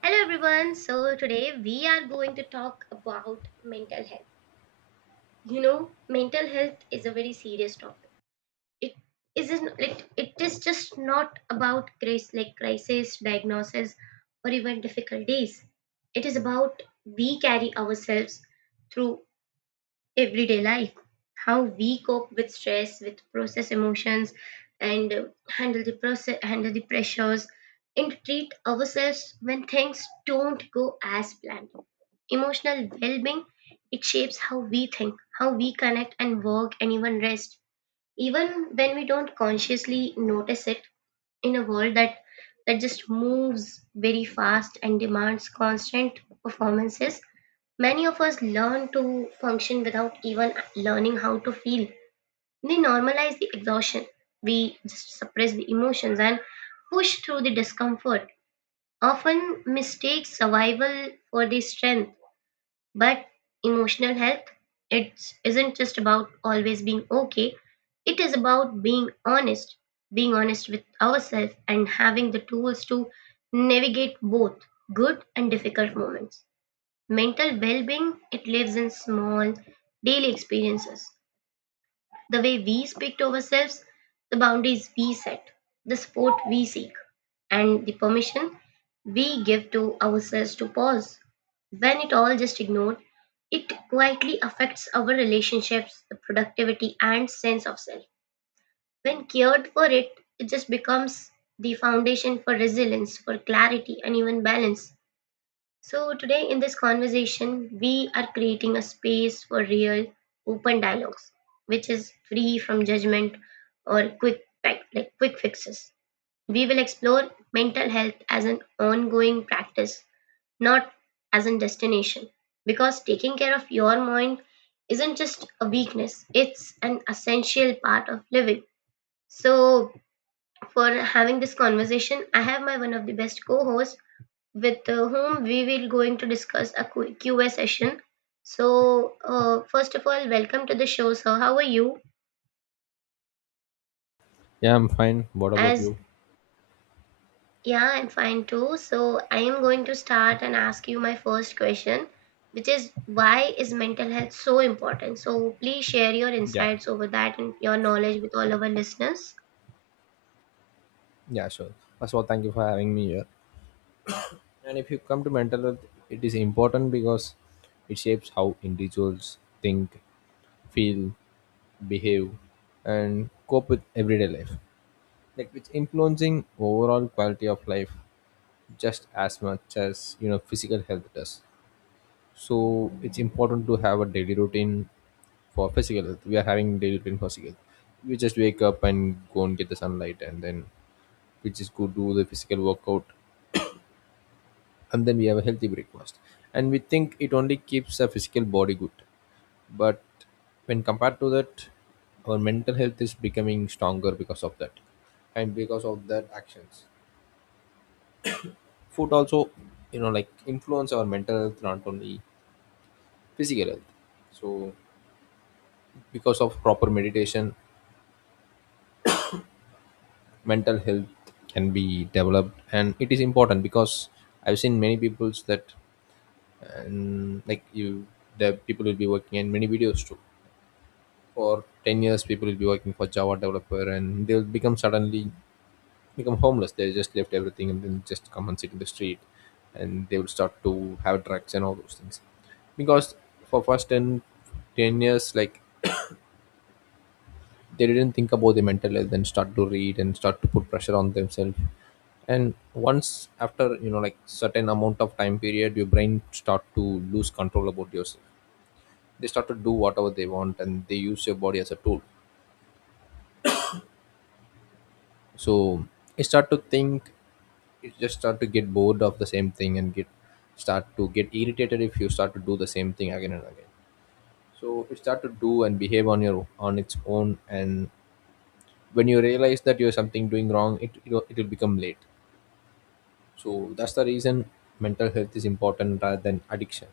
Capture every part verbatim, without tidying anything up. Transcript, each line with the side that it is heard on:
right: Hello everyone. So today we are going to talk about mental health. You know, mental health is a very serious topic. It isn't it, it is just not about grace like crisis, diagnosis or even difficult days. It is about we carry ourselves through everyday life, how we cope with stress, with process emotions, and uh, handle the process, handle the pressures, and treat ourselves when things don't go as planned. Emotional well-being it shapes how we think, how we connect and work, and even rest. Even when we don't consciously notice it, in a world that that just moves very fast and demands constant performances. Many of us learn to function without even learning how to feel. We normalize the exhaustion, we just suppress the emotions and push through the discomfort. Often mistake survival for the strength, but emotional health it isn't just about always being okay. It is about being honest, being honest with ourselves and having the tools to navigate both good and difficult moments. Mental well-being, it lives in small daily experiences. The way we speak to ourselves, the boundaries we set, the support we seek, and the permission we give to ourselves to pause. When it all just ignored, it quietly affects our relationships, the productivity and sense of self. When cared for it, it just becomes the foundation for resilience, for clarity and even balance. So, today in this conversation, we are creating a space for real, open dialogues, which is free from judgment or quick fi- like quick fixes. We will explore mental health as an ongoing practice, not as a destination, because taking care of your mind isn't just a weakness; it's an essential part of living. So, for having this conversation, I have my one of the best co-hosts with uh, whom we will going to discuss a Q- QA session. So, uh, first of all, welcome to the show, sir. How are you?
left: Yeah, I'm fine. What about
right: As
left: you?
right: Yeah, I'm fine too. So, I am going to start and ask you my first question, which is why is mental health so important? So, please share your
left: Yeah,
right: insights over that and your knowledge with all our listeners.
left: yeah, sure. First of all, thank you for having me here. And if you come to mental health, it is important because it shapes how individuals think, feel, behave, and cope with everyday life. Like it's influencing overall quality of life just as much as you know physical health does. So it's important to have a daily routine for physical health. We are having daily routine for physical. health. We just wake up and go and get the sunlight, and then which is go do the physical workout, and then we have a healthy breakfast, and we think it only keeps our physical body good. But when compared to that, our mental health is becoming stronger because of that, and because of that actions, food also you know like influence our mental health, not only physical health. So because of proper meditation, mental health can be developed, and it is important because I've seen many peoples that, and like you, the people will be working in many videos too. For ten years people will be working for java developer, and they'll become suddenly become homeless. They just left everything and then just come and sit in the street, and they will start to have drugs and all those things, because for first ten ten years, like, they didn't think about the mental health and start to read and start to put pressure on themselves. And once, after you know like certain amount of time period, your brain start to lose control about yours. They start to do whatever they want and they use your body as a tool. So you start to think, you just start to get bored of the same thing and get start to get irritated if you start to do the same thing again and again. So you start to do and behave on your on its own, and when you realize that you're something doing wrong, it it will become late. So that's the reason mental health is important rather than addiction.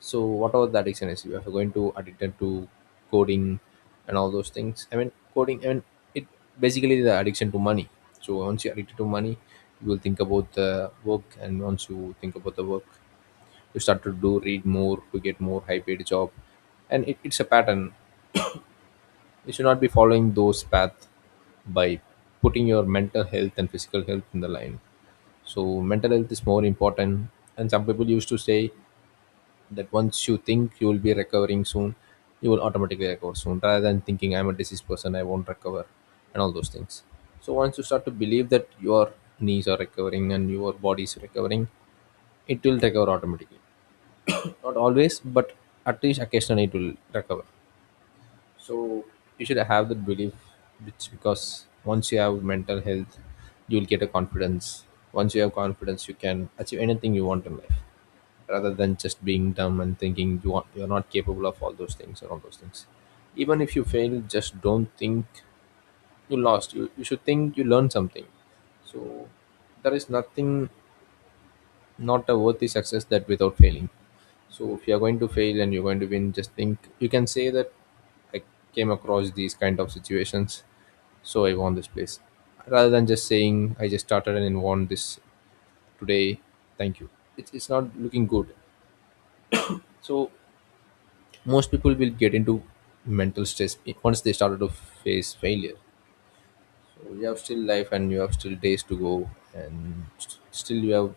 left: So whatever the addiction is, you are going to addicted to coding and all those things. I mean coding, I mean, it basically the addiction to money. So once you're addicted to money, you will think about the work, and once you think about the work, you start to do read more to get more high paid job, and it, it's a pattern. You should not be following those path by putting your mental health and physical health in the line. So mental health is more important. And some people used to say that once you think you will be recovering soon, you will automatically recover soon rather than thinking I'm a diseased person, I won't recover, and all those things. So once you start to believe that your knees are recovering and your body is recovering, it will recover automatically. Not always, but at least occasionally it will recover. So you should have that belief, which, because once you have mental health, you will get a confidence. Once you have confidence, you can achieve anything you want in life, rather than just being dumb and thinking you want you're not capable of all those things or all those things. Even if you fail, just don't think you lost. You, you should think you learned something. So there is nothing, not a worthy success that without failing. So if you are going to fail and you're going to win, just think, you can say that I came across these kind of situations, so I won this place, rather than just saying I just started and won this today. Thank you. It's, it's not looking good. So most people will get into mental stress i- once they started to face failure. So you have still life and you have still days to go, and st- still you have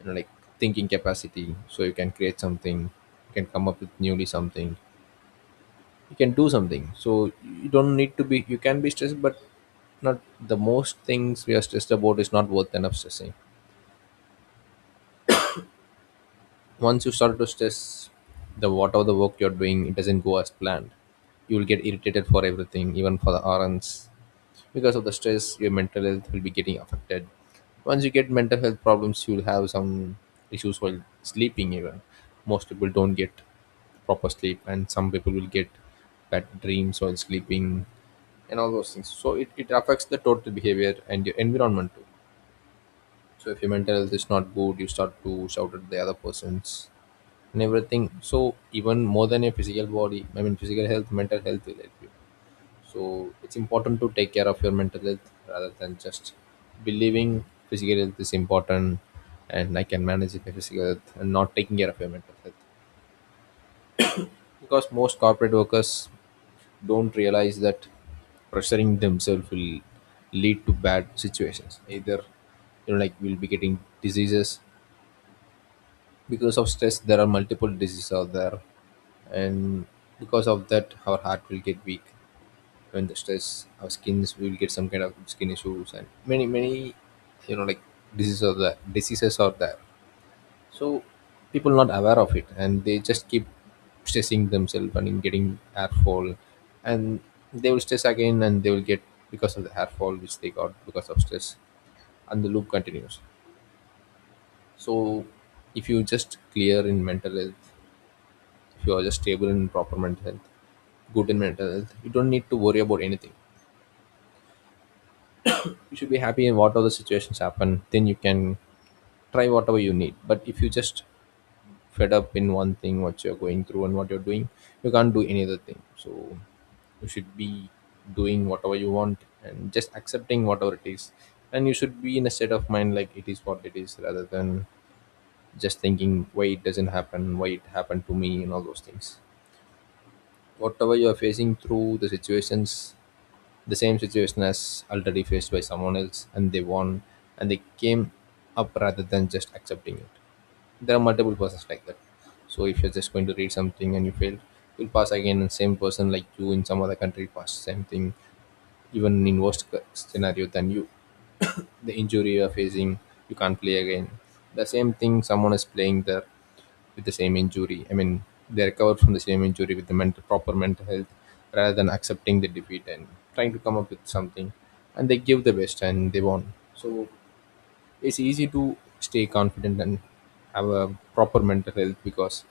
left: you know like thinking capacity, so you can create something, you can come up with newly something, you can do something. So you don't need to be, you can be stressed, but not the most things we are stressed about is not worth enough stressing. Once you start to stress, the whatever the work you're doing, it doesn't go as planned, you will get irritated for everything, even for the errands. Because of the stress, your mental health will be getting affected. Once you get mental health problems, you'll have some issues while sleeping. Even most people don't get proper sleep, and some people will get bad dreams while sleeping and all those things. So it, it affects the total behavior and your environment too. So if your mental health is not good, you start to shout at the other persons and everything. So even more than your physical body, I mean physical health, mental health will help you. So it's important to take care of your mental health rather than just believing physical health is important and I can manage my physical health and not taking care of your mental health. Because most corporate workers don't realize that pressuring themselves will lead to bad situations. Either you know like we'll be getting diseases because of stress. There are multiple diseases out there, and because of that our heart will get weak when the stress. Our skins, we will get some kind of skin issues, and many many you know like diseases are there diseases are there. So people not aware of it, and they just keep stressing themselves, and in getting hair fall, and they will stress again, and they will get because of the hair fall which they got because of stress, and the loop continues. So if you just clear in mental health, if you are just stable in proper mental health, good in mental health, you don't need to worry about anything. You should be happy in whatever the situations happen, then you can try whatever you need. But if you just fed up in one thing what you're going through and what you're doing, you can't do any other thing. So you should be doing whatever you want and just accepting whatever it is. And you should be in a state of mind like it is what it is, rather than just thinking why it doesn't happen, why it happened to me, and all those things. Whatever you are facing through the situations, the same situation as already faced by someone else, and they won and they came up rather than just accepting it. There are multiple persons like that. So if you're just going to read something and you failed, you'll pass again, and same person like you in some other country pass same thing, even in worst c- scenario than you. The injury you're facing, you can't play again. The same thing someone is playing there with the same injury. I mean, they recover from the same injury with the mental proper mental health rather than accepting the defeat and trying to come up with something. And they give the best and they won. So it's easy to stay confident and have a proper mental health, because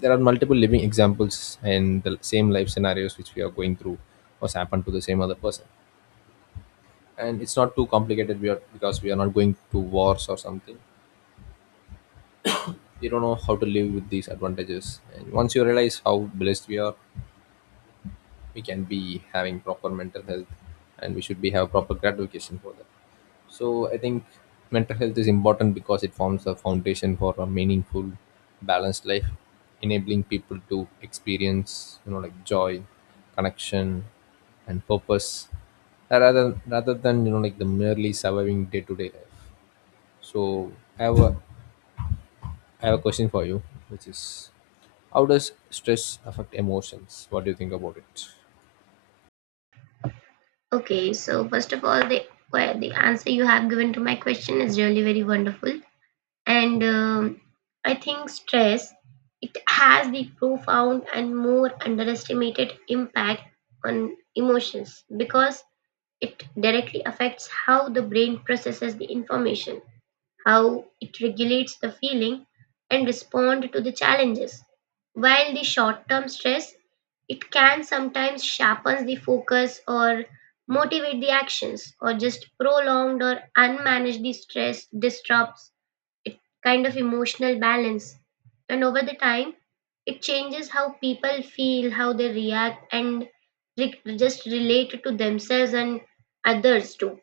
left: there are multiple living examples, and the same life scenarios which we are going through was happened to the same other person. And it's not too complicated, we are because we are not going to wars or something. We don't know how to live with these advantages, and once you realize how blessed we are, we can be having proper mental health, and we should be have proper gratification for that. So I think mental health is important because it forms a foundation for a meaningful, balanced life, enabling people to experience you know like joy, connection, and purpose, uh, rather rather than you know like the merely surviving day-to-day life. So i have a i have a question for you, which is, how does stress affect emotions? What do you think about it?
right: Okay, so first of all, the the answer you have given to my question is really very wonderful. and um, I think stress it has the profound and more underestimated impact on emotions because it directly affects how the brain processes the information, how it regulates the feeling and respond to the challenges. While the short term stress it can sometimes sharpens the focus or motivate the actions, or just prolonged or unmanaged the stress disrupts it kind of emotional balance. And over the time it changes how people feel, how they react and re- just relate to themselves and others too.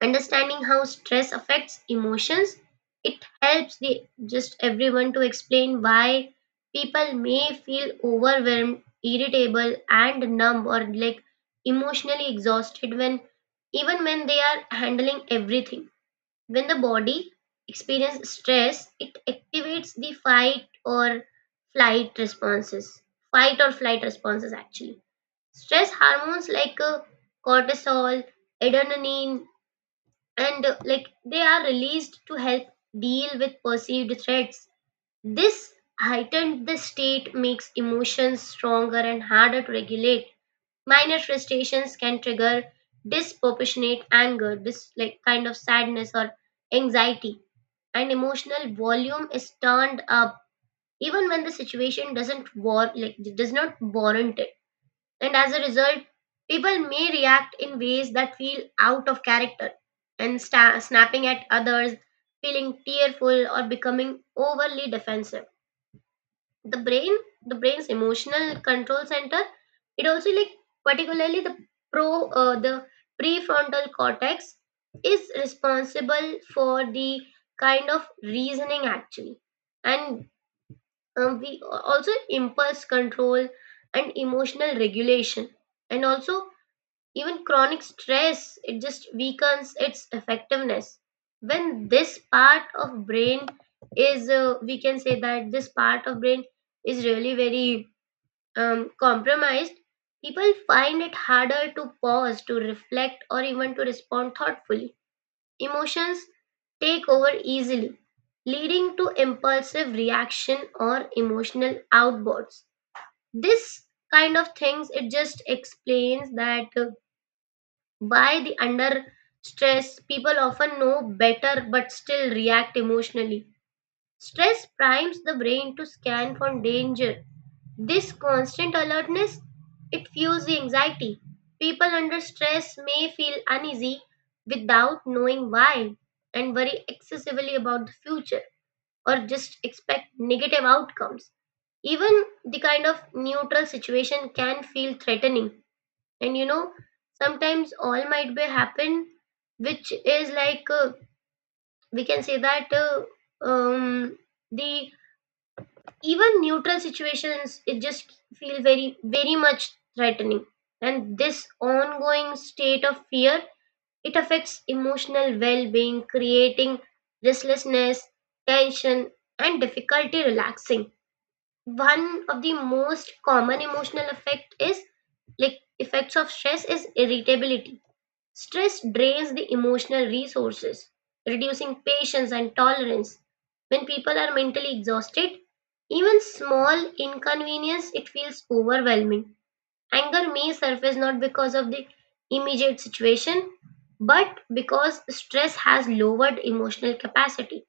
right: Understanding how stress affects emotions it helps the just everyone to explain why people may feel overwhelmed, irritable and numb or like emotionally exhausted when even when they are handling everything. When the body experiences stress, it activates the fight or flight responses. Fight or flight responses, actually. Stress hormones like uh, cortisol, adrenaline, and uh, like they are released to help deal with perceived threats. This heightened the state makes emotions stronger and harder to regulate. Minor frustrations can trigger disproportionate anger, this like kind of sadness or anxiety, and emotional volume is turned up even when the situation doesn't war like does not warrant it. And as a result, people may react in ways that feel out of character and sta- snapping at others, feeling tearful or becoming overly defensive. The brain the brain's emotional control center it also like particularly the pro uh, the prefrontal cortex is responsible for the kind of reasoning actually, and um, we also impulse control and emotional regulation and also even chronic stress, it just weakens its effectiveness. When this part of brain is, uh, we can say that this part of brain is really very um, compromised, people find it harder to pause, to reflect, or even to respond thoughtfully. Emotions take over easily, leading to impulsive reaction or emotional outbursts. This kind of things it just explains that uh, by the under stress people often know better but still react emotionally. Stress primes the brain to scan for danger. This constant alertness it fuels the anxiety. People under stress may feel uneasy without knowing why and worry excessively about the future or just expect negative outcomes. Even the kind of neutral situation can feel threatening, and you know sometimes all might be happen which is like uh, we can say that uh, um the even neutral situations it just feel very very much threatening, and this ongoing state of fear it affects emotional well-being creating restlessness, tension and difficulty relaxing. One of the most common emotional effect is like effects of stress is irritability. Stress drains the emotional resources, reducing patience and tolerance. When people are mentally exhausted, even small inconvenience it feels overwhelming. Anger may surface not because of the immediate situation, but because stress has lowered emotional capacity.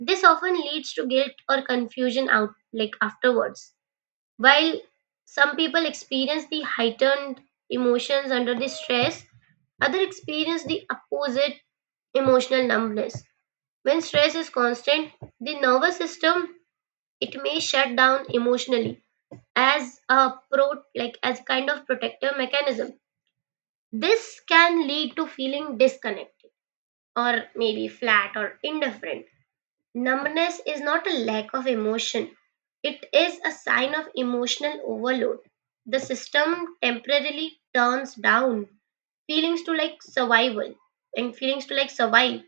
right: This often leads to guilt or confusion out like afterwards. While some people experience the heightened emotions under the stress, others experience the opposite emotional numbness. When stress is constant, the nervous system it may shut down emotionally as a pro like as a kind of protective mechanism. This can lead to feeling disconnected or maybe flat or indifferent. Numbness is not a lack of emotion, it is a sign of emotional overload. The system temporarily turns down feelings to like survival and feelings to like survive.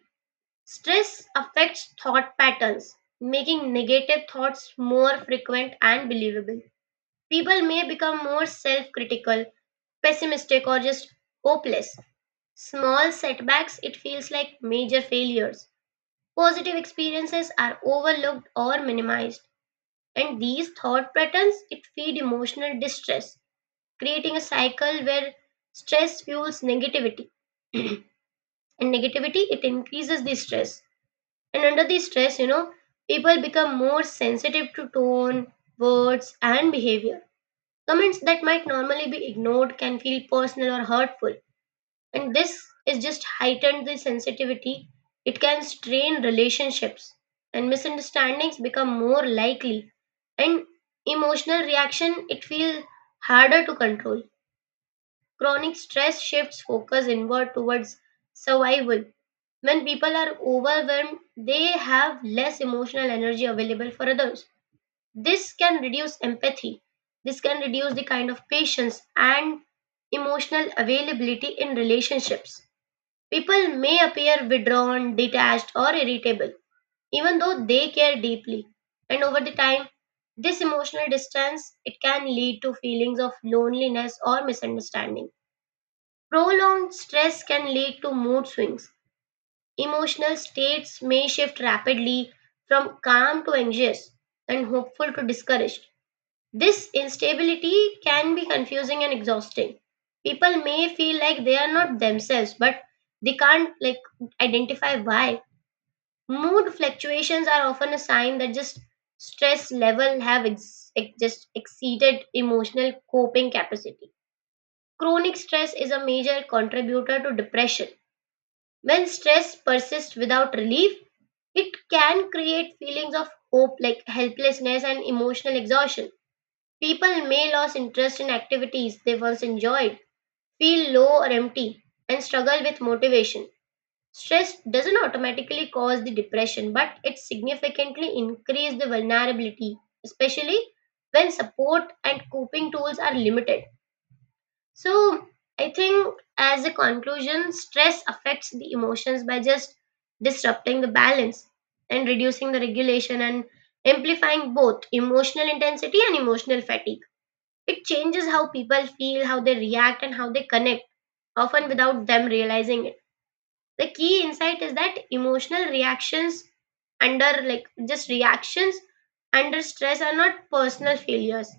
right: Stress affects thought patterns, making negative thoughts more frequent and believable. People may become more self critical, pessimistic, or just hopeless. Small setbacks, it feels like major failures. Positive experiences are overlooked or minimized, and these thought patterns it feed emotional distress, creating a cycle where stress fuels negativity, and negativity it increases the stress. And under the stress, you know, people become more sensitive to tone, words, and behavior. Comments that might normally be ignored can feel personal or hurtful, and this is just heightened the sensitivity it can strain relationships and misunderstandings become more likely, and emotional reaction it feels harder to control. Chronic stress shifts focus inward towards survival. When people are overwhelmed they have less emotional energy available for others. This can reduce empathy, this can reduce the kind of patience and emotional availability in relationships. People may appear withdrawn, detached, or irritable, even though they care deeply. And over the time, this emotional distance it can lead to feelings of loneliness or misunderstanding. Prolonged stress can lead to mood swings. Emotional states may shift rapidly from calm to anxious and hopeful to discouraged. This instability can be confusing and exhausting. People may feel like they are not themselves, but they can't like identify why. Mood fluctuations are often a sign that just stress level have ex- ex- just exceeded emotional coping capacity. Chronic stress is a major contributor to depression. When stress persists without relief, it can create feelings of hope like helplessness and emotional exhaustion. People may lose interest in activities they once enjoyed, feel low or empty, and struggle with motivation. Stress doesn't automatically cause the depression, but it significantly increases the vulnerability, especially when support and coping tools are limited. So, I think as a conclusion, stress affects the emotions by just disrupting the balance and reducing the regulation and amplifying both emotional intensity and emotional fatigue. It changes how people feel, how they react, and how they connect, often without them realizing it. The key insight is that emotional reactions under, like, just reactions under stress are not personal failures.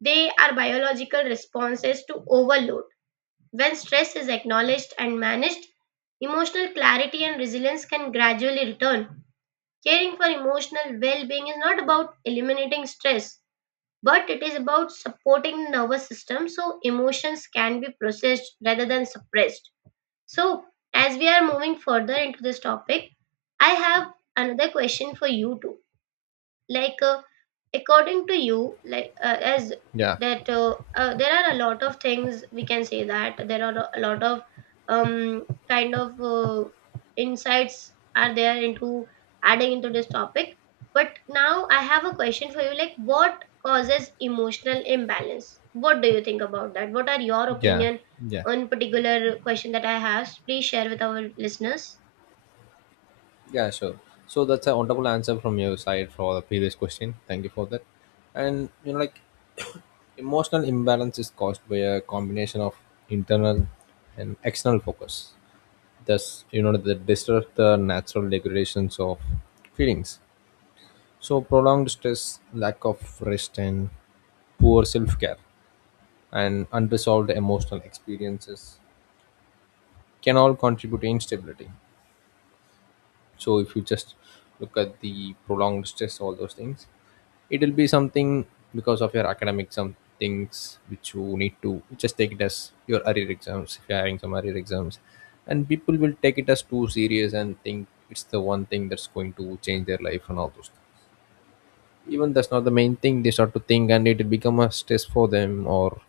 right: They are biological responses to overload. When stress is acknowledged and managed, emotional clarity and resilience can gradually return. Caring for emotional well being is not about eliminating stress, but it is about supporting the nervous system so emotions can be processed rather than suppressed. So as we are moving further into this topic I have another question for you too, like uh, according to you like uh, as
left: Yeah,
right: that uh, uh, there are a lot of things we can say that there are a lot of um kind of uh, insights are there into adding into this topic, but now I have a question for you, like what causes emotional imbalance? What do you think about that? What are your
left: yeah,
right: opinion
left: yeah,
right: on particular question that I have? Please share with our listeners.
left: yeah, sure. So that's a wonderful answer from your side for the previous question. Thank you for that. And you know, like emotional imbalance is caused by a combination of internal and external focus. Thus, you know, they disrupt the natural regulations of feelings. So prolonged stress, lack of rest, and poor self-care, and unresolved emotional experiences can all contribute to instability. So if you just look at the prolonged stress, all those things, it will be something because of your academic, some things which you need to just take it as your arrear exams. If you're having some arrear exams, and people will take it as too serious and think it's the one thing that's going to change their life and all those things. Even that's not the main thing they start to think and it will become a stress for them. Or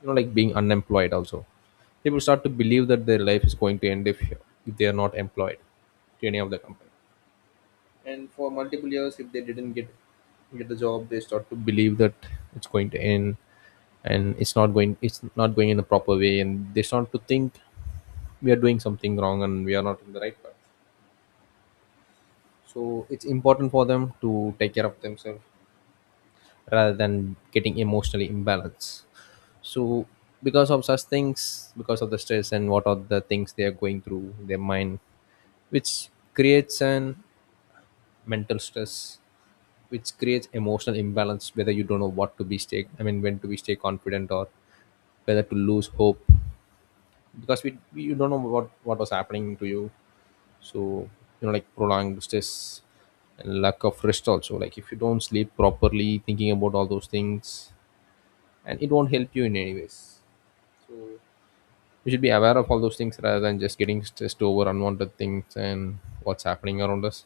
left: you know like being unemployed also, people start to believe that their life is going to end if, if they are not employed to any of the company, and for multiple years if they didn't get get the job they start to believe that it's going to end and it's not going it's not going in the proper way. And they start to think we are doing something wrong and we are not in the right path. So it's important for them to take care of themselves rather than getting emotionally imbalanced. So because of such things, because of the stress and what are the things they are going through their mind, which creates an mental stress, which creates emotional imbalance, whether you don't know what to be stay, I mean when to be stay confident or whether to lose hope, because we, we you don't know what what was happening to you. So you know like prolonged stress and lack of rest also, like if you don't sleep properly thinking about all those things, and it won't help you in any ways. So you should be aware of all those things rather than just getting stressed over unwanted things and what's happening around us.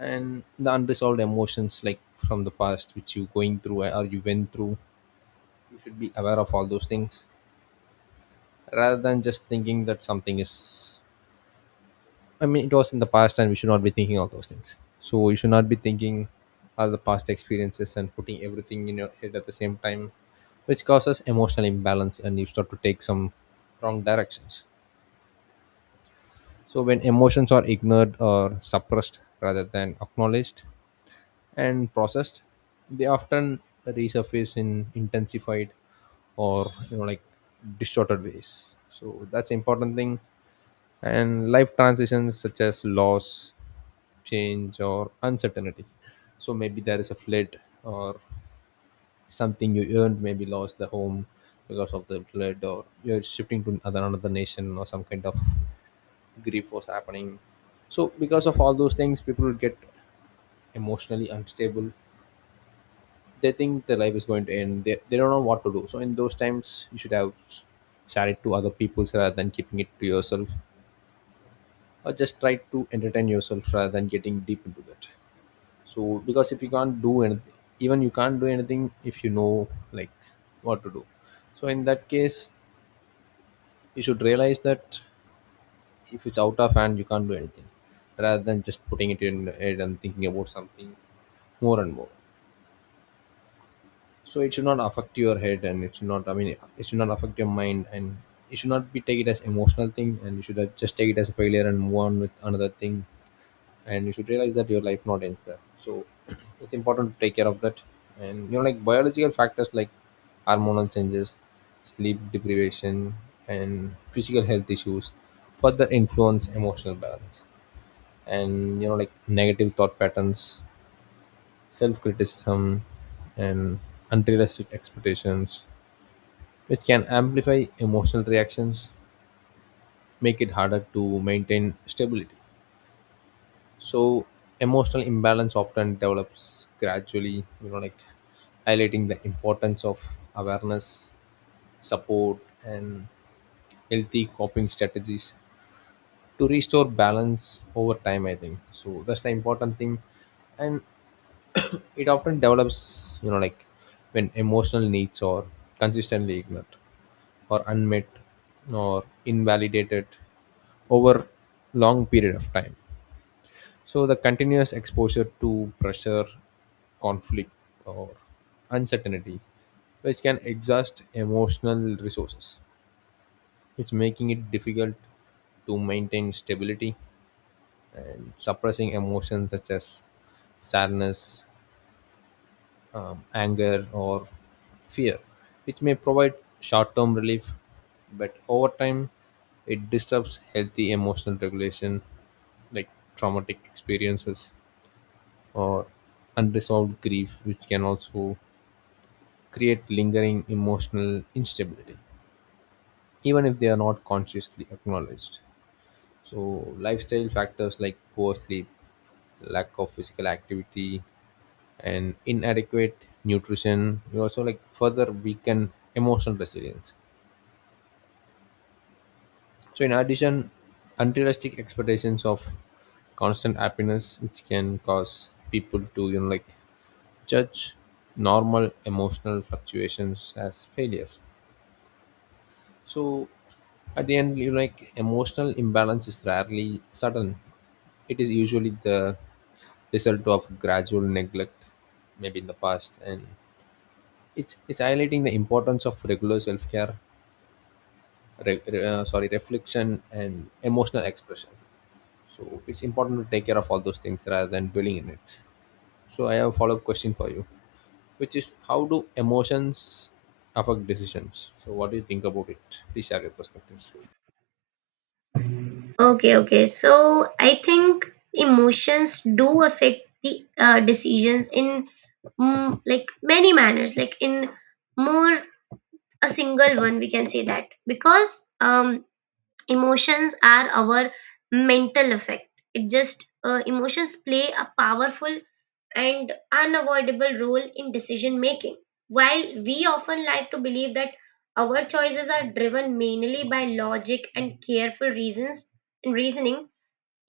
left: And the unresolved emotions, like from the past which you going through or you went through, you should be aware of all those things rather than just thinking that something is, I mean it was in the past and we should not be thinking all those things. So you should not be thinking all the past experiences and putting everything in your head at the same time, which causes emotional imbalance and you start to take some wrong directions. So when emotions are ignored or suppressed rather than acknowledged and processed, they often resurface in intensified or you know like distorted ways. So that's important thing. And life transitions such as loss, change, or uncertainty. So maybe there is a flood, or something you earned maybe lost the home because of the flood, or you're shifting to another another nation, or some kind of grief was happening. So because of all those things people get emotionally unstable. They think their life is going to end, they, they don't know what to do. So in those times you should have s- share it to other people rather than keeping it to yourself, or just try to entertain yourself rather than getting deep into that. So because if you can't do anything, even you can't do anything if you know like what to do. So in that case you should realize that if it's out of hand you can't do anything, rather than just putting it in your head and thinking about something more and more. So it should not affect your head, and it should not, I mean it should not affect your mind, and it should not be take it as emotional thing, and you should uh, just take it as a failure and move on with another thing. And you should realize that your life not ends there. So it's important to take care of that. And you know like biological factors like hormonal changes, sleep deprivation, and physical health issues further influence emotional balance. And you know like negative thought patterns, self criticism, and unrealistic expectations, which can amplify emotional reactions, make it harder to maintain stability. So, emotional imbalance often develops gradually, you know, like highlighting the importance of awareness, support, and healthy coping strategies to restore balance over time, I think. So, that's the important thing. And it often develops, you know, like when emotional needs are consistently ignored, or unmet, or invalidated over long period of time. So the continuous exposure to pressure, conflict, or uncertainty, which can exhaust emotional resources, it's making it difficult to maintain stability. And suppressing emotions such as sadness, um, anger, or fear, which may provide short term relief, but over time it disrupts healthy emotional regulation, like traumatic experiences or unresolved grief, which can also create lingering emotional instability, even if they are not consciously acknowledged. So, lifestyle factors like poor sleep, lack of physical activity, and inadequate nutrition will also like further weaken emotional resilience. So, in addition, unrealistic expectations of constant happiness, which can cause people to you know like judge normal emotional fluctuations as failures. So at the end, you like emotional imbalance is rarely sudden. It is usually the result of gradual neglect, maybe in the past, and it's it's highlighting the importance of regular self care, re, re- uh, sorry, reflection and emotional expression. So it's important to take care of all those things rather than dwelling in it. So I have a follow up question for you, which is how do emotions affect decisions? So what do you think about it? Please share your perspectives.
right: Okay, okay. So I think emotions do affect the uh, decisions in mm, like many manners, like in more a single one, we can say that because um, emotions are our mental effect. It just uh, Emotions play a powerful and unavoidable role in decision making. While we often like to believe that our choices are driven mainly by logic and careful reasons and reasoning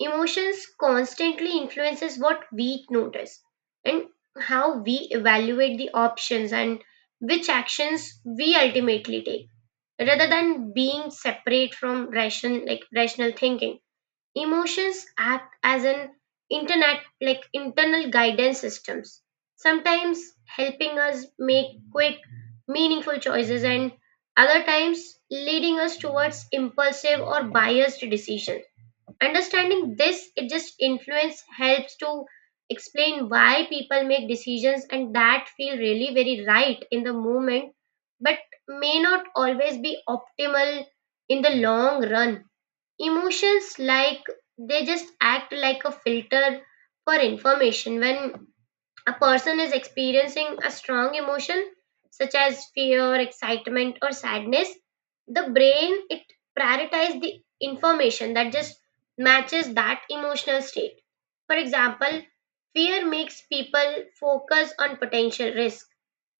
right: emotions constantly influences what we notice and how we evaluate the options and which actions we ultimately take, rather than being separate from rational like rational thinking. Emotions act as an internet like internal guidance systems, sometimes helping us make quick meaningful choices and other times leading us towards impulsive or biased decisions. Understanding this it just influence helps to explain why people make decisions and that feel really very right in the moment, but may not always be optimal in the long run. Emotions, like, they just act like a filter for information. When a person is experiencing a strong emotion, such as fear, excitement or sadness, the brain it prioritizes the information that just matches that emotional state. For example, fear makes people focus on potential risk,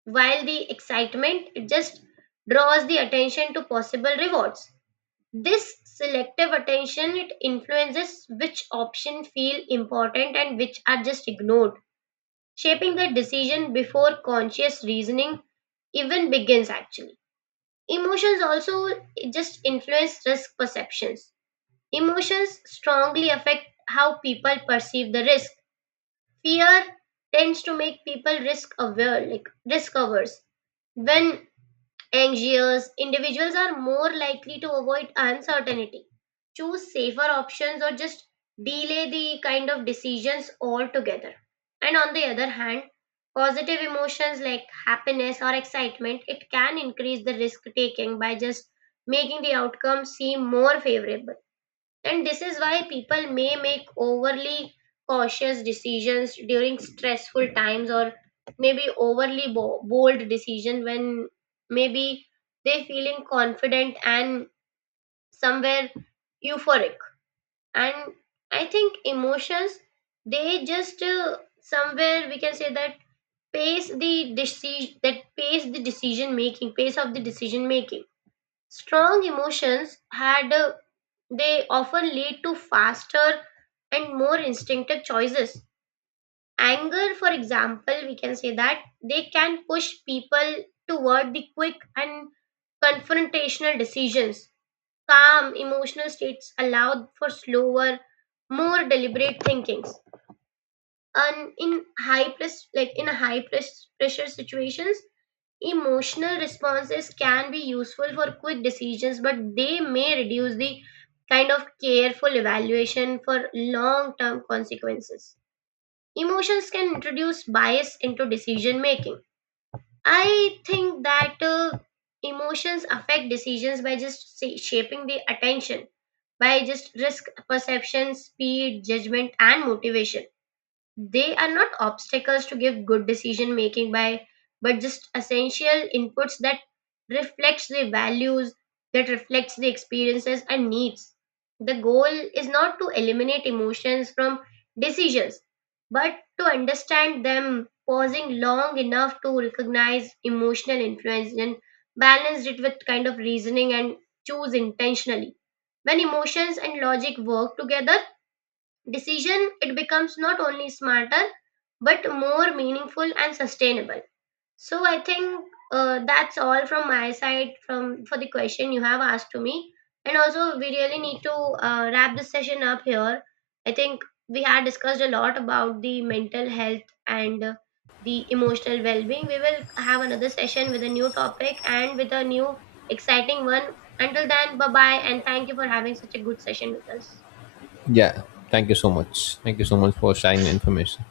right: while the excitement it just draws the attention to possible rewards. This selective attention it influences which option feel important and which are just ignored, shaping the decision before conscious reasoning even begins actually. Emotions also just influence risk perceptions. Emotions strongly affect how people perceive the risk. Fear tends to make people risk aware, like risk averse. When anxious, individuals are more likely to avoid uncertainty, choose safer options, or just delay the kind of decisions altogether. And on the other hand, positive emotions like happiness or excitement it can increase the risk taking by just making the outcome seem more favorable. And this is why people may make overly cautious decisions during stressful times, or maybe overly bo- bold decision when maybe they feeling confident and somewhere euphoric. And I think emotions, they just uh, somewhere we can say that pace the decision that pace the decision making pace of the decision making. Strong emotions had a they often lead to faster and more instinctive choices. Anger, for example, we can say that they can push people toward the quick and confrontational decisions. Calm emotional states allow for slower, more deliberate thinkings. And in high press, like in high press pressure situations, emotional responses can be useful for quick decisions, but they may reduce the kind of careful evaluation for long term consequences. Emotions can introduce bias into decision making. I think that uh, emotions affect decisions by just say, shaping the attention, by just risk perception, speed, judgment, and motivation. They are not obstacles to give good decision making by, but just essential inputs that reflects the values, that reflects the experiences and needs. The goal is not to eliminate emotions from decisions, but to understand them, pausing long enough to recognize emotional influence and balance it with kind of reasoning and choose intentionally. When emotions and logic work together, decision it becomes not only smarter, but more meaningful and sustainable. So I think uh, that's all from my side from for the question you have asked to me. And also we really need to uh, wrap this session up here. I think we had discussed a lot about the mental health and uh, the emotional well-being. We will have another session with a new topic and with a new exciting one. Until then, bye bye, and thank you for having such a good session with us.
left: Yeah. Thank you so much. Thank you so much for sharing the information.